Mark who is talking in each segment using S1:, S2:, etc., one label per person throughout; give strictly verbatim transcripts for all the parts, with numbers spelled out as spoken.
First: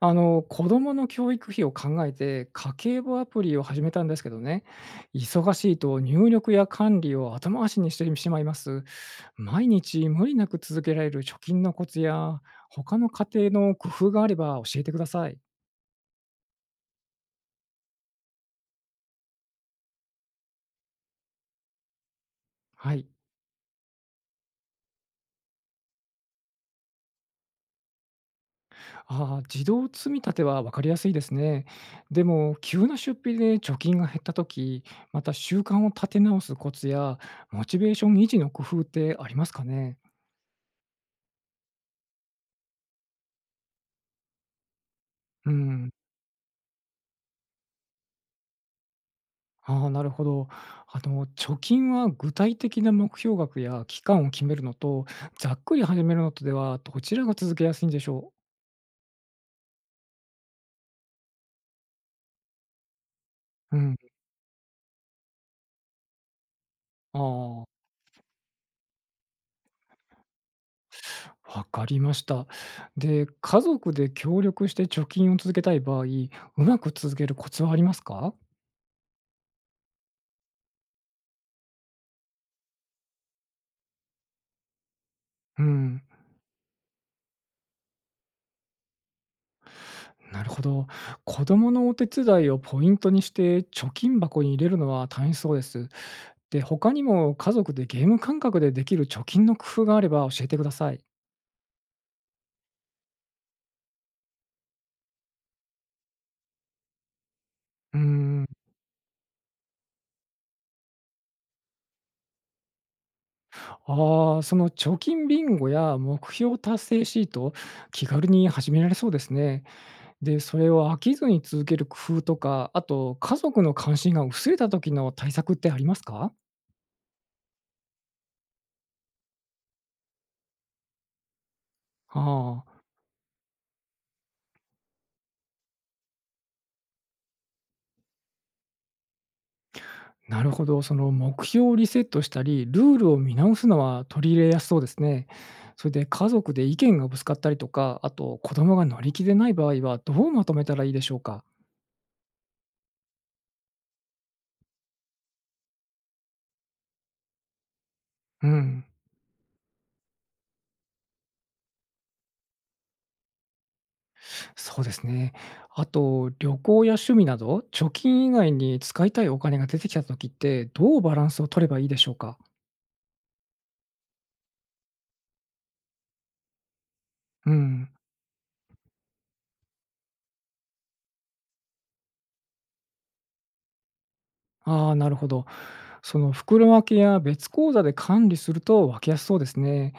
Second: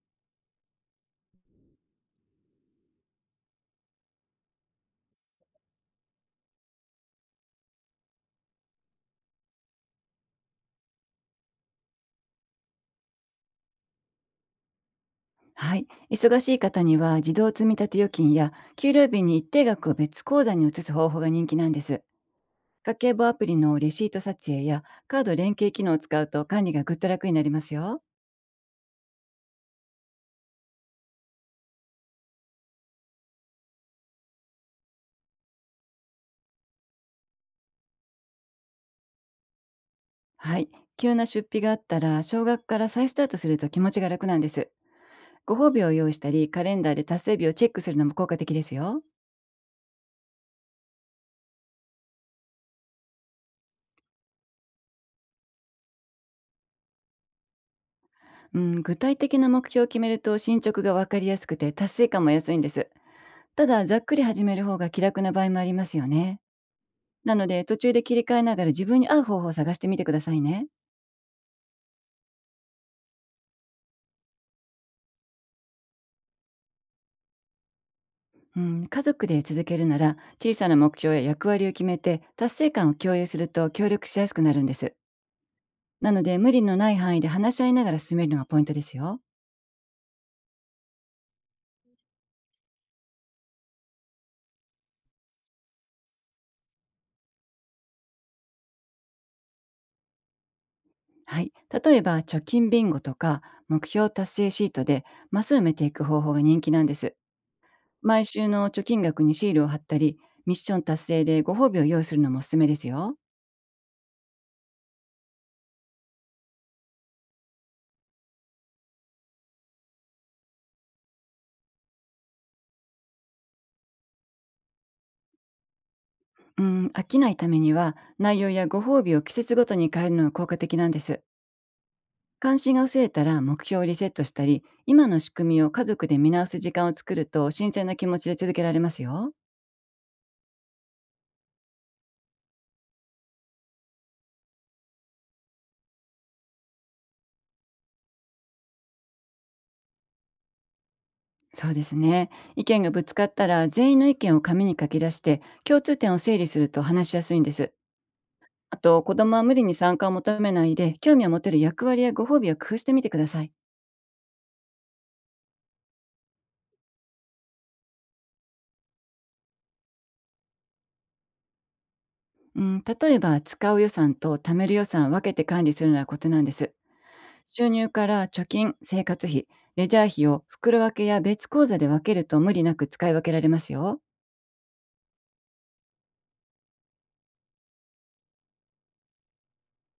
S1: あの、子供の教育費を考えて、家計簿アプリを始めたんですけどね、忙しいと入力や管理を後回しにしてしまいます。毎日無理なく続けられる貯金のコツや、他の家庭の工夫があれば教えてください。
S2: はい。忙しい方には、自動積立預金や給料日に一定額を別口座に移す方法が人気なんです。
S1: は
S2: 家
S1: い。
S2: 計簿アプリのレシート撮影やカード連携機能を使うと、管理がぐっと楽になりますよ。
S1: ああ、自動積み立ては分かりやすいですね。でも、急な出費で貯金が減ったとき、また習慣を立て直すコツや、モチベーション維持の工夫ってありますかね。
S2: はい。急な出費があったら、少額から再スタートすると気持ちが楽なんです。
S1: う
S2: ご褒美
S1: ん。
S2: を用意したり、カレンダーで達成日をチェックするのも効果的ですよ。
S1: ああ、なるほど。あの、貯金は具体的な目標額や期間を決めるのと、ざっくり始めるのとでは、どちらが続けやすいんでしょう？
S2: うん、具体的な目標を決めると、進捗がわかりやすくて達成感も安いんです。た
S1: う
S2: だ、ざ
S1: ん。
S2: っくり始める方が気楽な場合もありますよね。なので、
S1: あ
S2: 途
S1: あ、
S2: 中で切り替えながら、自分に合う方法を探してみてくださいね。
S1: わかりました。で、家族で協力して貯金を続けたい場合、うまく続けるコツはありますか？
S2: うん、家族で続けるなら、小さな目標や役割を決めて、達成感を共有すると協力しやすくなるんです。
S1: うん。
S2: なので、無理のない範囲で話し合いながら進めるのがポイントですよ。
S1: なるほど。子供のお手伝いをポイントにして貯金箱に入れるのは大変そうです。で、他にも家族でゲーム感覚でできる貯金の工夫があれば教えてください。
S2: はい。例えば、貯金ビンゴとか、目標達成シートで、マスを埋めていく方法が人気なんです。
S1: うー
S2: 毎週
S1: ん。
S2: の貯金額にシールを貼ったり、ミッション達成でご褒美を用意するのもおすすめですよ。
S1: ああ、その貯金ビンゴや目標達成シート、気軽に始められそうですね。で、それを飽きずに続ける工夫とか、あと家族の関心が薄れた時の対策ってありますか？
S2: うん、飽きないためには、内容やご褒美を季節ごとに変えるのが効果的なんです。関
S1: あ
S2: 心
S1: あ、
S2: が薄れたら、目標をリセットしたり、今の仕組みを家族で見直す時間を作ると、新鮮な気持ちで続けられますよ。
S1: なるほど。その目標をリセットしたり、ルールを見直すのは取り入れやすそうですね。それで家族で意見がぶつかったりとか、あと子供が乗り気でない場合はどうまとめたらいいでしょうか？
S2: そうですね。意見がぶつかったら、全員の意見を紙に書き出して共通点を整理すると話しやすいんです。
S1: う
S2: あ
S1: ん。
S2: と、子供は無理に参加を求めないで、興味を持てる役割やご褒美を工夫してみてください。
S1: そうですね。あと、旅行や趣味など、貯金以外に使いたいお金が出てきたときって、どうバランスを取ればいいでしょうか？
S2: うん、例えば、使う予算と貯める予算を分けて管理するのはコツなんです。
S1: う
S2: 収
S1: ん。
S2: 入から貯金、生活費、レジャー費を袋分けや別口座で分けると、無理なく使い分けられますよ。
S1: ああ、なるほど。その袋分けや別口座で管理すると分けやすそうですね。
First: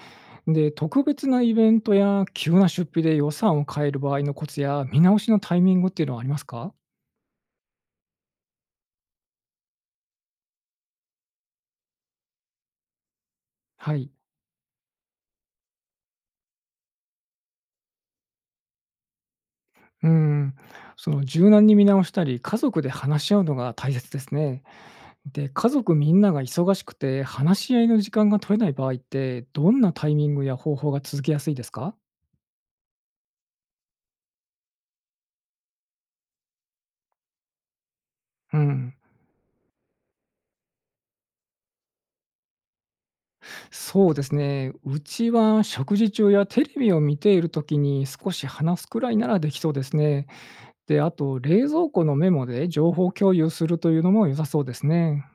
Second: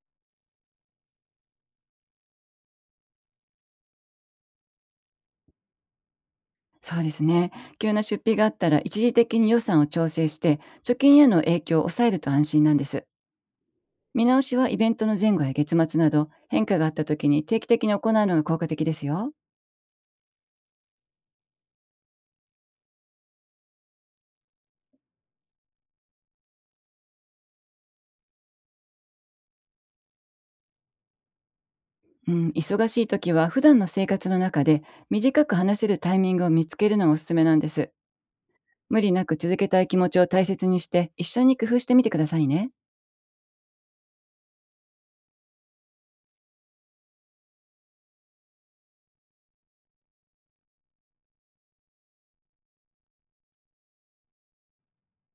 S1: で、特別なイベントや急な出費で予算を変える場合のコツや、見直しのタイミングっていうのはありますか？
S2: そうですね。急な出費があったら、一時的に予算を調整して、貯金への影響を抑えると安心なんです。
S1: はい。
S2: 見直しは、イベントの前後や月末など変化があった時に定期的に行うのが効果的ですよ。
S1: うん。その柔軟に見直したり、家族で話し合うのが大切ですね。で、家族みんなが忙しくて、話し合いの時間が取れない場合って、どんなタイミングや方法が続けやすいですか？
S2: うん、忙しい時は、普段の生活の中で短く話せるタイミングを見つけるのがおすすめなんです。
S1: うん、
S2: 無理なく続けたい気持ちを大切にして、一緒に工夫してみてくださいね。
S1: そうですね。うちは食事中やテレビを見ているときに少し話すくらいならできそうですね。で、あと冷蔵庫のメモで情報共有するというのも良さそうですね。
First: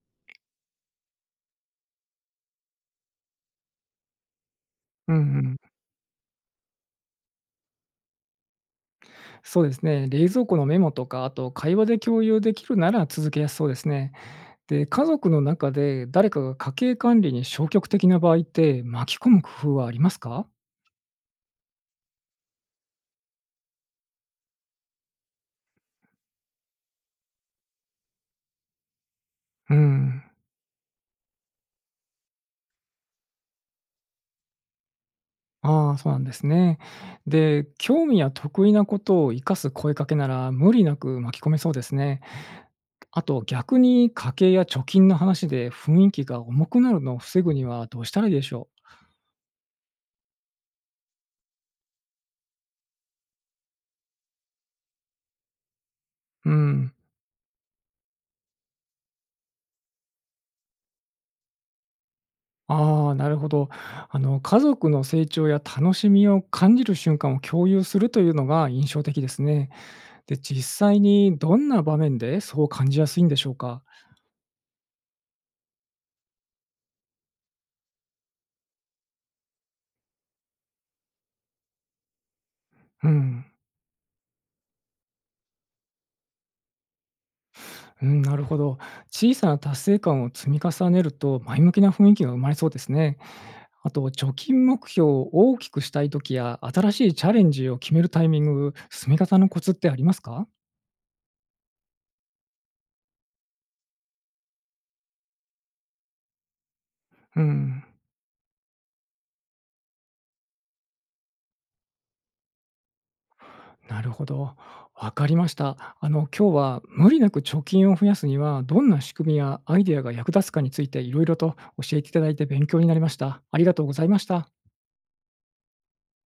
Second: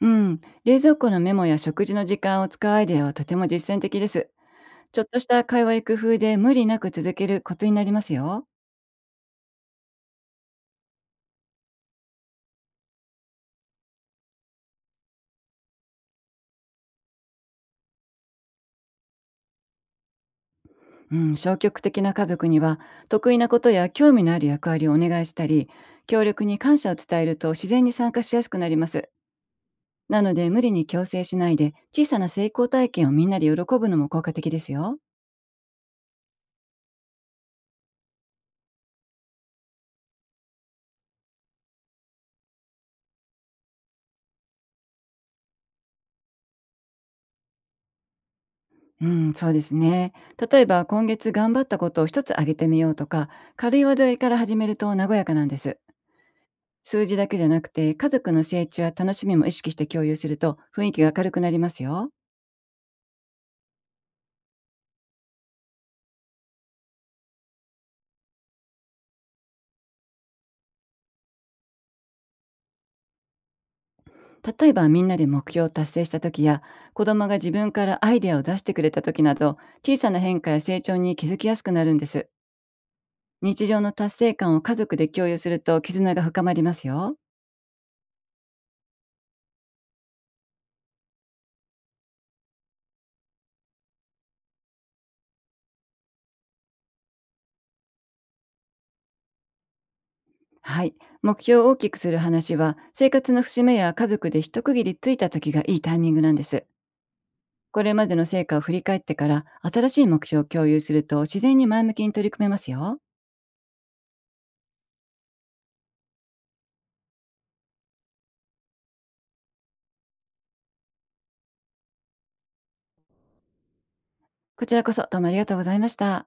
S2: うん、冷蔵庫のメモや食事の時間を使うアイデアは、とても実践的です。ちょっ
S1: うん
S2: と
S1: う
S2: した
S1: ん、
S2: 会話や工夫で、無理なく続けるコツになりますよ。
S1: そうですね。冷蔵庫のメモとか、あと会話で共有できるなら続けやすそうですね。で、家族の中で誰かが家計管理に消極的な場合って、巻き込む工夫はありますか？
S2: うん、消極的な家族には、得意なことや興味のある役割をお願いしたり、協力に感謝を伝えると、自然に参加しやすくなります。
S1: うん、
S2: なので、無理に強制しないで、小さな成功体験をみんなで喜ぶのも効果的ですよ。
S1: ああ、そうなんですね。で、興味や得意なことを生かす声かけなら、無理なく巻き込めそうですね。あと逆に家計や貯金の話で雰囲気が重くなるのを防ぐにはどうしたらいいでしょ
S2: うん、そうですね。例えば、今月頑張ったことを一つ挙げてみようとか、軽い話題から始めると和やかなんです。
S1: う？うん、
S2: 数字だけじゃなくて、家族の成長や楽しみも意識して共有すると、雰囲気が明るくなりますよ。
S1: ああ、なるほど。あの、家族の成長や楽しみを感じる瞬間を共有するというのが印象的ですね。で、実際にどんな場面でそう感じやすいんでしょうか？
S2: 例えば、みんなで目標を達成した時や、子供が自分からアイデアを出してくれた時など、小さな変化や成長に気づきやすくなるんです。
S1: うん、
S2: 日常の達成感を家族で共有すると、絆が深まりますよ。
S1: うん、なるほど。小さな達成感を積み重ねると、前向きな雰囲気が生まれそうですね。あと、貯金目標を大きくしたい時や、新しいチャレンジを決めるタイミング、進め方のコツってありますか？
S2: はい。目標を大きくする話は、生活の節目や家族で一区切りついた時がいいタイミングなんです。
S1: う
S2: こ
S1: ん、
S2: れまでの成果を振り返ってから、新しい目標を共有すると、自然に前向きに取り組めますよ。
S1: なるほど。わかりました。あの、今日は無理なく貯金を増やすには、どんな仕組みやアイデアが役立つかについていろいろと教えていただいて勉強になりました。ありがとうございました。
S2: こちらこそ、どうもありがとうございました。